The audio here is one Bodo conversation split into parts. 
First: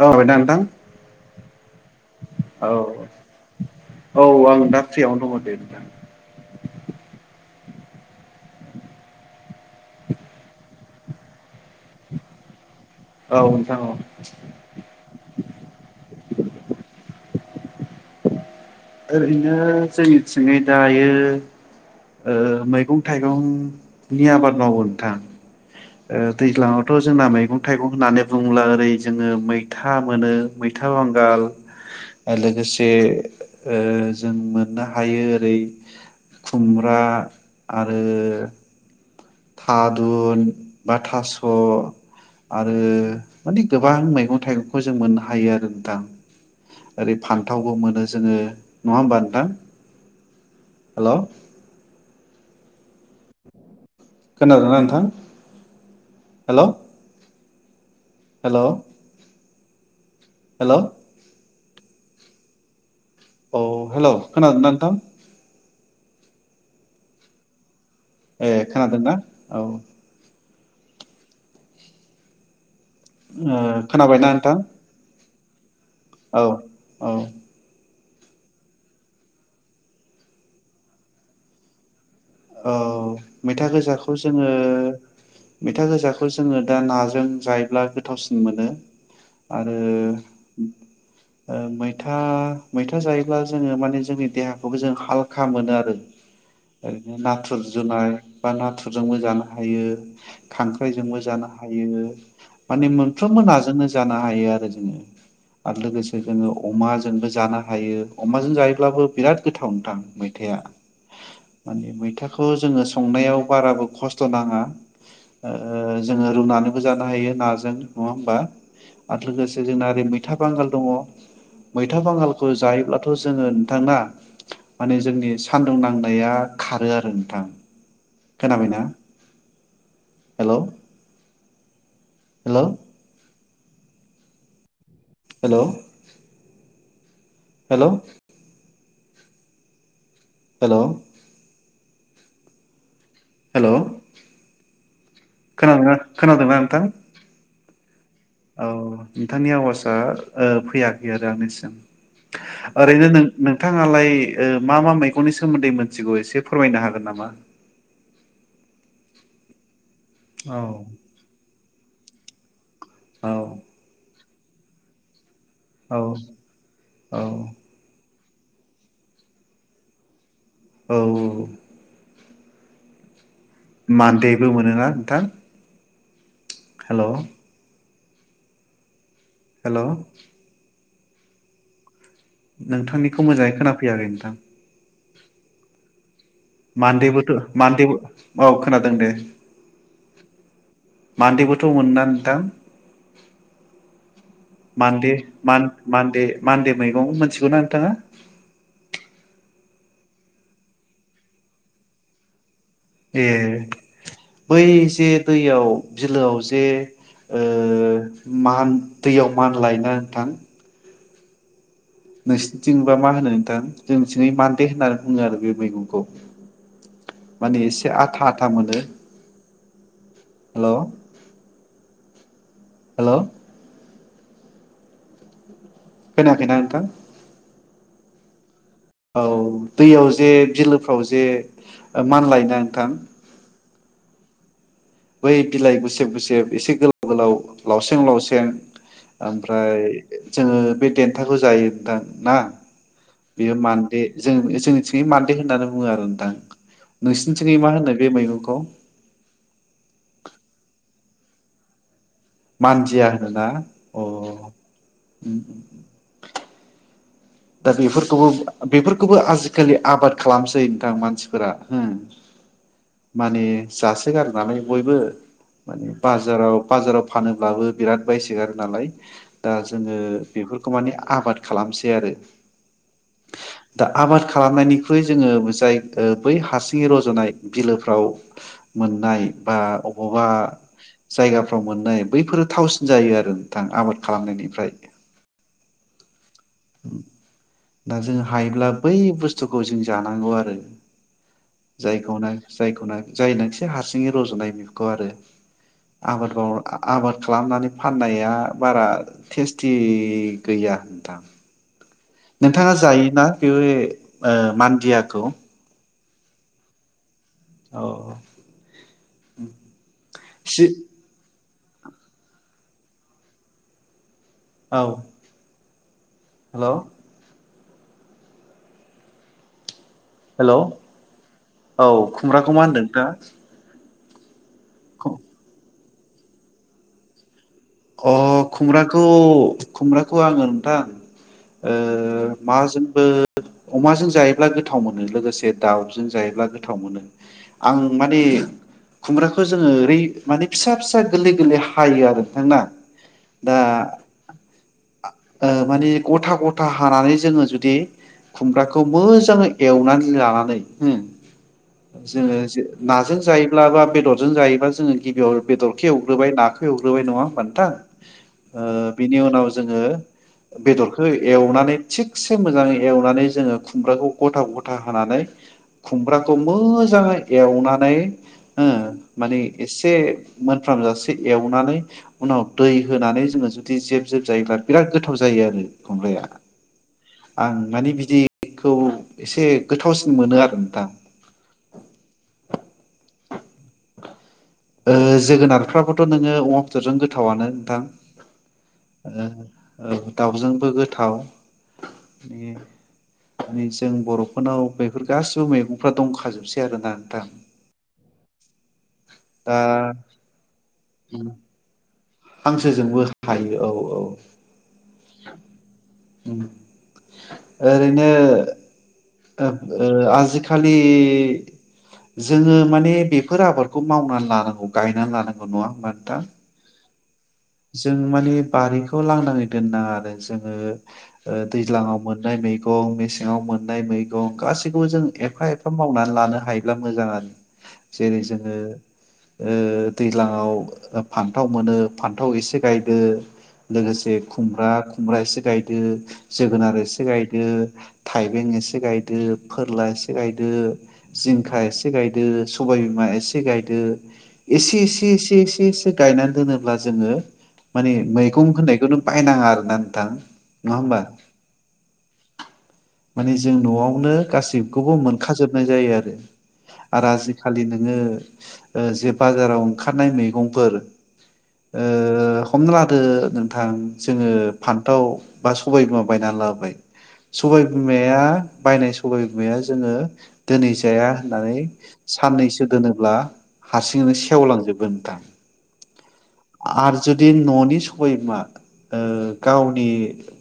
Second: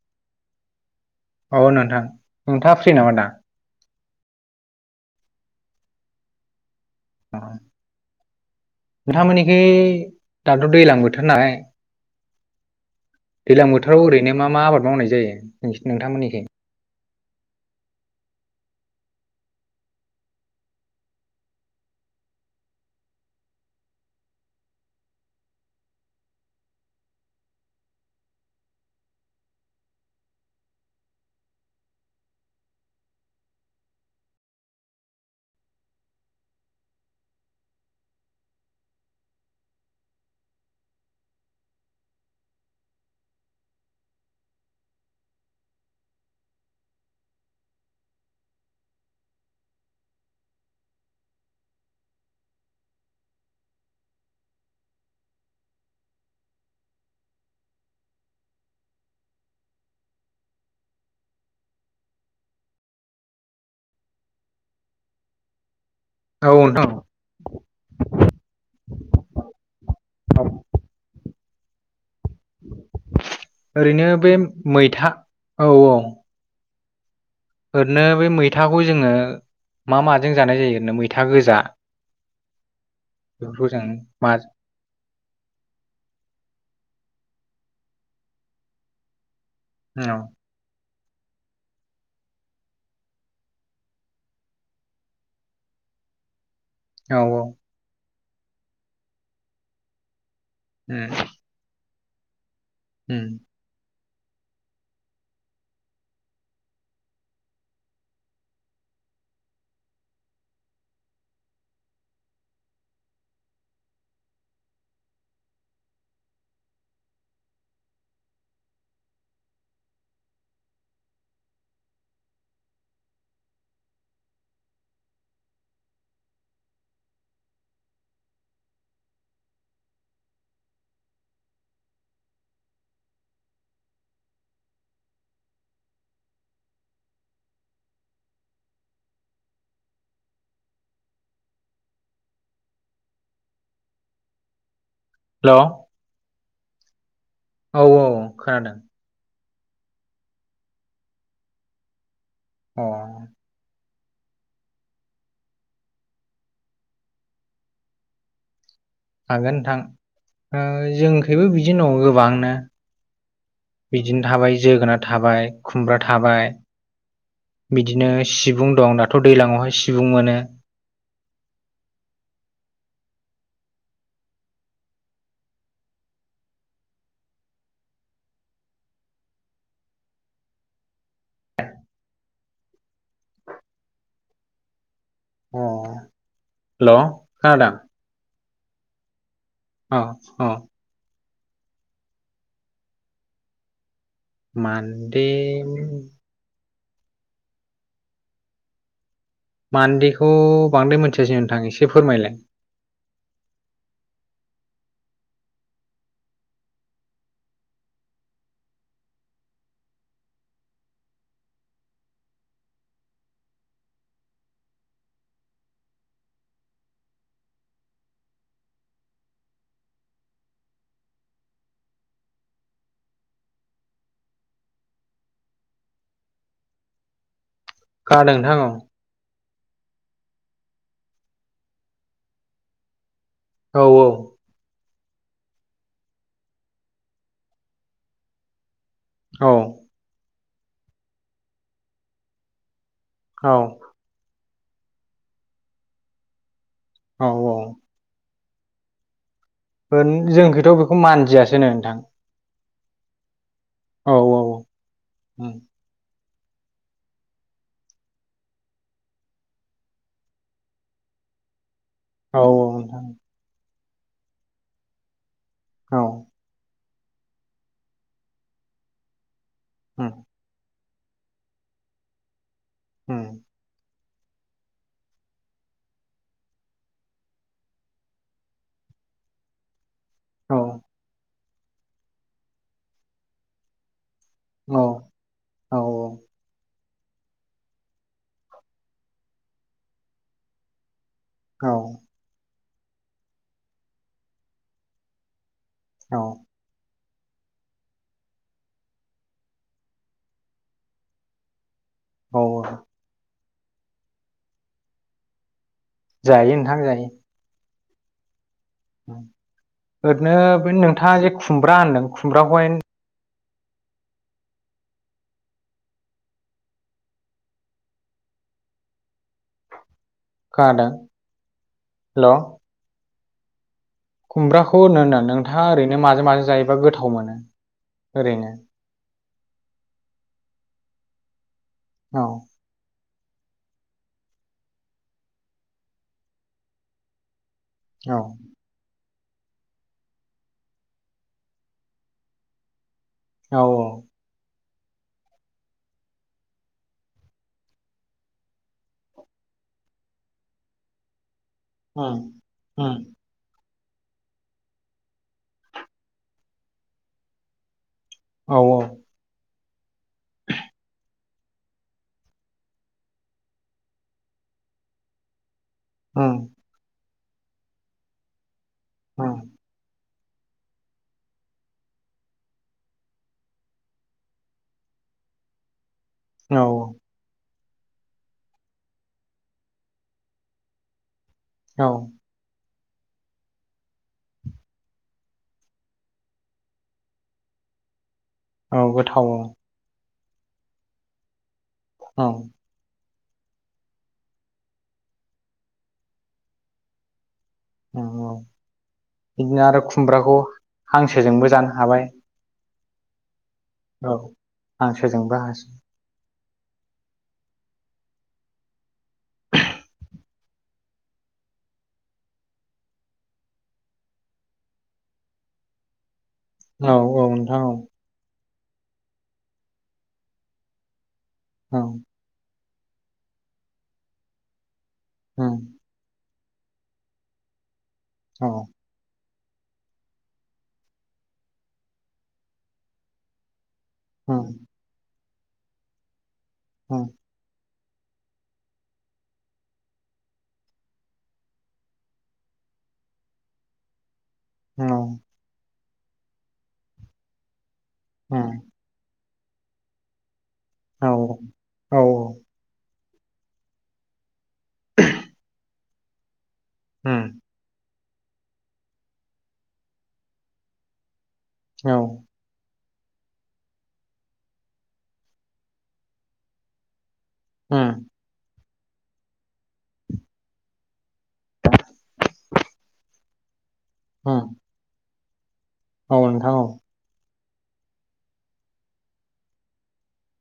औ [unintelligible] औ औ औ नोंथां नोंथाङा फ्रि नामा दा आं दा [unintelligible] अ नोंथांमोननिखै दाथ दैज्लां बोथोर नाय नोंथां औ दैज्लां नोंथां औ बोथोराव ओरैनो मा मा आबाद मावनाय जायो नों नोंथांमोननिखो? ओरैनो जोंनिथिङै दायो ओ मैगं थाइगंनि आबाद मावो नोंथां। ओ दैज्लाङावथ जोंना मैगं थाइगं होननानै बुङोब्ला ओरै जोङो मैथा मोनो मै था बांगाल लोगोसे ओ जों मोननो हायो ओरै खुमब्रा आरो थादुन बा थास' आरो माने गोबां मैगं थाइगंखौ जों मोननो हायो आरो नोंथां। ओरै फान्थावबो मोनो जोङो नङा होमबा नोंथां? हेल' खोनादोना नोंथां हेल'? हेल' हेलौ औ हेलौ खोनादोंना नोंथां? औ नोंथां ए खोनादोंना औ औ ओ ओरैनो खोनाबायना बे नोंथां मैथा औ औ । औ औ । ओरैनो बे मैथाखौ जोङो मा माजों जानाय जायो ओरैनो मैथा गोजा औ बेफोरखौ मैथा जों गोजाखौ मा जोङो मैथा गोजाखौ जोङो दा नाजों जायोब्ला गोथावसिन मोनो आरो औ मैथा मैथा जायोब्ला जोङो माने जोंनि देहाखौबो जों हालखा मोनो आरो । [inaudible] औ नाथुर जुनाय बा नाथुरजोंबो जानो हायो । उम खांख्राइजोंबो जानो हायो माने उम मोनफ्रोमबो नाजोंनो जानो हायो आरो जोङो । आरो लोगोसे जोङो अमाजोंबो जानो हायो अमाजों जायोब्लाबो बिराद गोथाव नोंथां मैथा या [inaudible] मानि मैथाखौ जोङो संनायाव बाराबो खस्थ नाङा । ओ जोङो रुनानैबो जानो हायो नाजों नङा होमबा? आरो लोगोसे जोंना ओरै मैथा बांगाल दङ । मैथा बांगालखौ जायोब्लाथ जोङो नोंथां ना माने जोंनि सान्दुं नांनाया खारो आरो नोंथां खोनाबायना? हेल' । हेल' । हेल' । हेल' । हेल' । हेल' हेलौ खोनादोंना खोनादोंना नोंथां? औ औ । औ नोंथांनि आवाजआ ओ फैयाखै आरो आंनिसिम । अ ओरैनो नो-नोंथां आलाय ओ मा मा मैगंनि सोमोन्दै मिथिगौ एसे फोरमायनो हागोन नामा? हागोन औ नोंथां ओ जोंखैबो बिदिनो दं गोबांनो । औ । थाबाय जोगोनार थाबाय खुमब्रा थाबाय औ बिदिनो सिबुं दं दाथ' दैलांआवहाय सिबुं मोनो । औ औ । मान्देबो मोनोना नोंथां हेल' । हेल' । नोंथांनिखौ मोजाङै खोनाफैयाखै नोंथां । हेल' मान्देबोथ' खोनादों मान्देबो औ खोनादों दे । अ अ मान्देबोथ' मोनोना नोंथां? मानदे मान्दे मान-मानदे मानदे मैगं मोनथिगौना नोंथाङा? मान्देखौ बांद्राय मोनथियासै नोंथां एसे फोरमायलाय । ए बै जे दैयाव बिलोआव जे ओ मान दैयाव मानलायोना नोंथां । नोंसोरनिथिंबा मा होनो नोंथां जोंथिङै मान्दे होननानै बुङो आरो बे मैगंखौ । मानि एसे आथा आथा मोनो । हेल' हेल' । खोनायाखैना नोंथां? खोनादों नोंथां औ । औ दैयाव जे बिलोफ्राव जे मानलायो ना नोंथां । औ औ । बै बिलाइ गुसेब गुसेब एसे गोलाव गोलाव लावसेें लावसेें । ओमफ्राय जोङो बे देन्थाखौ जायो नोंथां ना । औ बेयो मान्दे जों जोंनिथिङै मान्दे होननानै बुङो आरो नोंथां। औ नोंसिनिथिङै मा होनो बे मैगंखौ? ओं जोंखैथ' बेखौ मानदियासो होनो नोंथां। मानदिया होनोना अ' औ ओम औ दा बेफोरखौबो बेफोरखौबो आजिखालि आबाद खालामसै नोंथां मानसिफोरा हो औ औ नोंथां माने जासोगारो नालाय बयबो माने औ बाजाराव बाजाराव फानोब्लाबो बिराद बायसोगारो नालाय दा जोङो औ बेफोरखौ माने आबाद खालामसै आरो होम दा आबाद खालामनायनिख्रुइ जोङो जाय ओ बै हारसिङै रज'नाय बिलोफ्राव मोननाय बा बबावबा औ जायगाफ्राव मोननाय बैफोरो थावसिन जायो आरो नोंथां आबाद खालामनायनिफ्राय औ दा जों हायोब्ला बै बुस्थुखौ जों जानांगौ आरो औ जायखौनो जायखौनो जायनोसो हारसिङै रज'नाय बेखौ आरो आबाद मावो आबाद खालामनानै फाननाया बारा टेस्टि गैया नोंथां। औ नोंथाङा जायोना बे ओ मान्दियाखौ जायो नोंथां जायो। औ ओरैनो सि बे नोंथाङा जे खुमब्रा होनदों खुमब्राखौहाय औ हेलौ हेल'औ खोनादों हेल' खुमब्राखौ मा होनदों नोंथाङा? खुमब्राखौ होनो होदो आं नोंथाङा ओरैनो माजो माजो जायोबा गोथाव मोनो? अ ओरैनो खुमब्राखौ खुमब्राखौ आङो नोंथां ओ औ माजोंबो अमाजों जायोब्ला गोथाव मोनो लोगोसे दाउजों जायोब्ला गोथाव मोनो। आं औ माने खुमब्राखौ जोङो ओरै माने फिसा फिसा गोरलै गोरलै हायो आरो नोंथां ना दा औ ओ माने गथा गथा हानानै जोङो जुदि खुमब्राखौ मोजाङै एवनानै लानानै ओम उम जोङो जे उम नाजों जायोब्ला बा बेदरजों जायोबा जोङो गिबियाव बेदरखौ एवग्रोबाय नाखौ एवग्रोबाय नङा होनबा नोथां? औ ओ बिनि उनाव जोङो बेदरखौ एवनानै थिगसे मोजाङै एवनानै जोङो खुमब्राखौ गथा गथा हानानै उम खुमब्राखौ मोजाङै एवनानै हो उम माने एसे मोनफ्रामजासे एवनानै उनाव दै होनानै जोङो जुदि जेब जेब जायोब्ला बिराद गोथाव जायो आरो खुम्ब्राया औ आं माने बिदिखौ एसे गोथावसिन मोनो आरो नोंथां। औ [inaudible] ओ जोगोनारफ्राबोथ' नोङो अमा बेदरजों गोथावानो नोंथां औ गोथाव ओ औ औ दाउजोंबो गोथाव। औ मानि जों बर'फोरनाव बेफोर गासिबो मैगंफ्रा दंखाजोबसै आरोना नोंथां अ अ दा बिदिनो आरो खुमब्राखौ हांसोजोंबो जानो हाबाय। हांसोजोंबो हायो औ औ हांसोजोंबो हासो ओरैनो आजिखालि जोङो माने बेफोर आबादखौ मावनानै लानांगौ गायनानै लानांगौ नङा होमबा नोंथां औ औ नोंथां औ। जों माने बारिखौ लांदाङै दोननाङा आरो जोङो औ दैज्लाङाव मोननाय मै मैगं मेसेङाव मोननाय मैगं गासैखौबो जों एफा उम एफा मावनानै लानो हायो हायोब्ला मोजां आरो जेरै औ जोङो ओ दैज्लाङाव फान्थाव मोनो फान्थाव एसे गायदो लोगोसे उम खुमब्रा खुमब्रा एसे गायदो जोगोनार उम एसे गायदो थाइबें एसे गाय गायदो फोरला एसे गायदो जिंखा एसे गायदो सबायबिमा एसे गायदो एसे औ उम औ एसे एसे एसे एसे गायनानै दोनोब्ला जोङो मानि मैगं होननायखौनो बाय बायनााङा आरोना नोंथां नङा होमबा औ माने जों न'आव नो गासिखौबो मोनखा जोबनाय जायो आरो आरो उम आजिखालि नोङो ओ जे बाजाराव ओंखारनाय मैगंफोर ओ औ हमना ला दो नोंथां जोङो फान्थाव बा सबाय बिमा बायनानै लाबोबाय सबाय उम बिमाया बायनाय सबाय बिमाया जोङो दिनै जाया होननानै साननैसो दोनोब्ला हारसिङैनो उम सेवलांजोबो नोंथां औ नोंथां औ आरो जुदि न'नि सबाय बिमा ओ गावनि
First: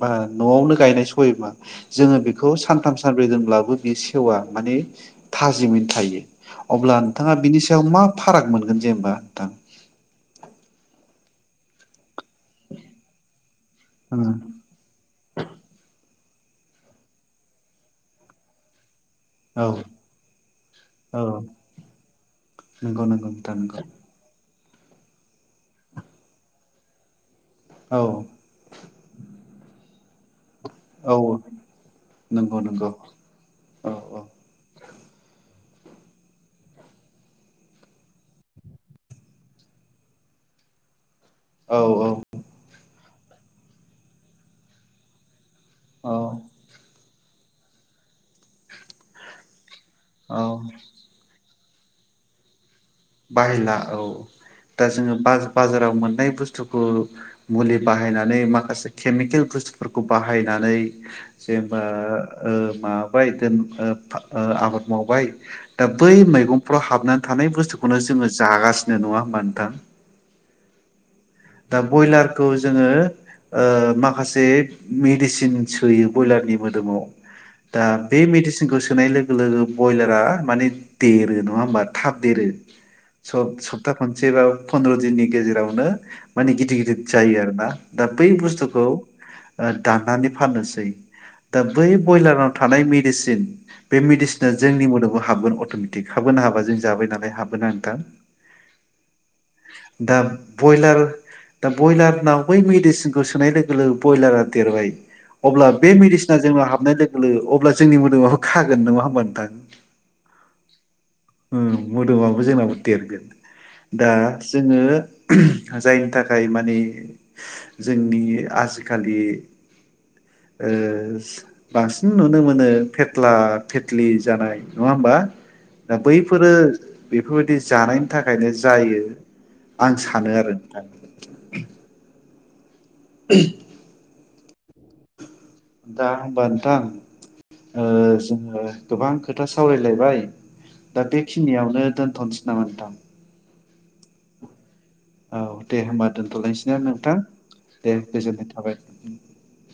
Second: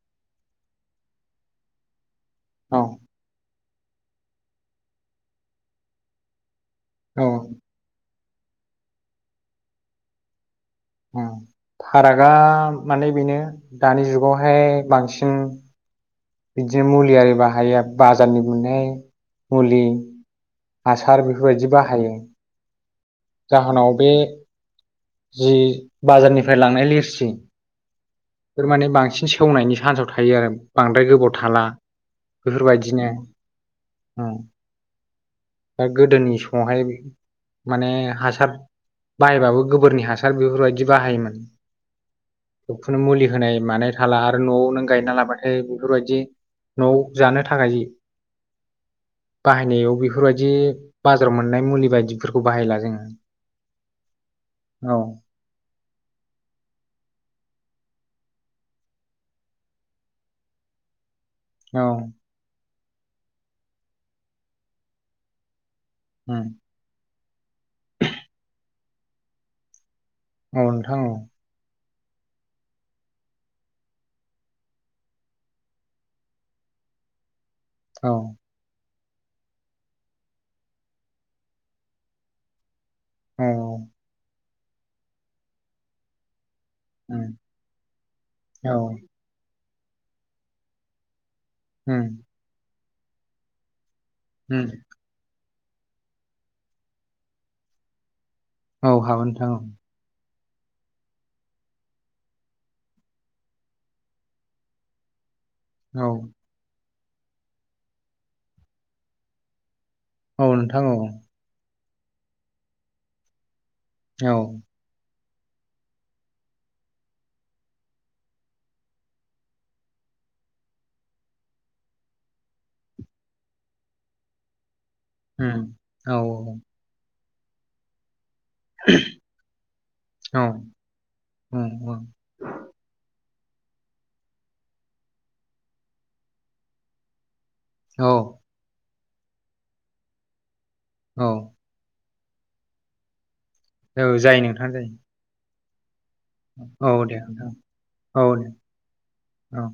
बा न'आवनो गायनाय सबाय बिमा जोङो बेखौ औ सानथाम सानब्रै दोनब्लाबो बे सेवा माने थाजिमैनो थायो अब्ला औ नोंथाङा बिनि सायाव मा फाराग मोनगोन जेनेबा नोंथां। फारागा माने बेनो दानि उम जुगावहाय बांसिन बिदिनो मुलि आरि बाहायो बाजारनि मोननाय औ मुलि हासार बेफोरबायदि बाहायो नोंगौ नोंगौ नोंथां नोंगौ जाहोनाव बे जि बाजारनिफ्राय लांनाय लिरसि औ इफोरमाने बांसिन सेवनायनि चान्सआव थायो आरो। बांद्राय गोबाव औ थाला नंगौ नंगौ बेफोरबायदिनो औ ओ दा गोदोनि समावहाय माने हासार बाहायबाबो गोबोरनि हासार बेफोरबायदि बाहायोमोन औ बेखौनो मुलि होनाय मानाय थाला आरो नआव नों गायना लाबा थाय औ औ बेफोरबायदि नआव जानो थाखाय बाहायनायाव औ बेफोरबायदि बाजाराव मोननाय मुलि बायदिफोरखौ बाहायला जोङो बाहायला औ दा औ जोङो बाज बाजाराव मोननाय बुस्थुखौ मुलि बाहायनानै माखासे केमिकेल बुस्थुफोरखौ बाहायनानै जेनेबा औ ओ माबाबाय दोन ओ आबाद मावबाय दा बै उम मैगंफ्राव हाबनानै थानाय बुस्थुखौनो जोङो जागासिनो नङा होमबा नोंथां औ नोंथां औ दा ब्रयलारखौ जोङो ओ माखासे मेडिसिन सोयो ब्रयलारनि मोदोमाव दा औ बे मेदिसिनखौ सो सोनाय लोगो लोगो बयलारा माने देरो नङा होमबा थाब देरो स औ सप्ता खनसे बा फन्द्र दिननि गेजेरावनो माने गिदिर गिदिर उम जायो आरो ना दा बै औ बुस्थुखौ दाननानै फाननोसै दा बै उम बयलाराव थानाय मेडिसिन बे मेडिसिना उम जोंनि मोदोमाव हाबगोन अटमेटिक हाबगोनना हाबा जों जाबाय नालाय हाबोना नोंथां औ हाबो नोंथां औ दा बयलार दा बयलारनाव बै मेडिसिनखौ सोनाय लोगो लोगो बयलारा देरबाय अब्ला बे औ मेडिसिना जोंनाव हाबनाय लोगो लोगो अब्ला जोंनि मोदोमाबो खागोन नङा होमबा नोंथां औ नोंथां औ औ मोदोमाबो जोंनाबो देरगोन दा औ जोङो जायनि थाखाय माने जोंनि आजिखालि ओ बांसिन नुनो मोनो फेथ्ला फेथलि जानाककधय नङा होमबा उम दा औ बैफोरो बेफोरबायदि जानाय नि थाखायनो जायो आं सानो औ आरो नोंथां उम [inaudible] दा होमबा नोंथां ओ औ जोङो गोबां खोथा सावरायलायबाय दा औ बेखिनियावनो दोनथनोसै नाम नोंथां ओ जायो नोंथां जायो औ दे होनबा दोनथलायसैना औ दे नोंथां दे औ दे गोजोननाय थाबाय औ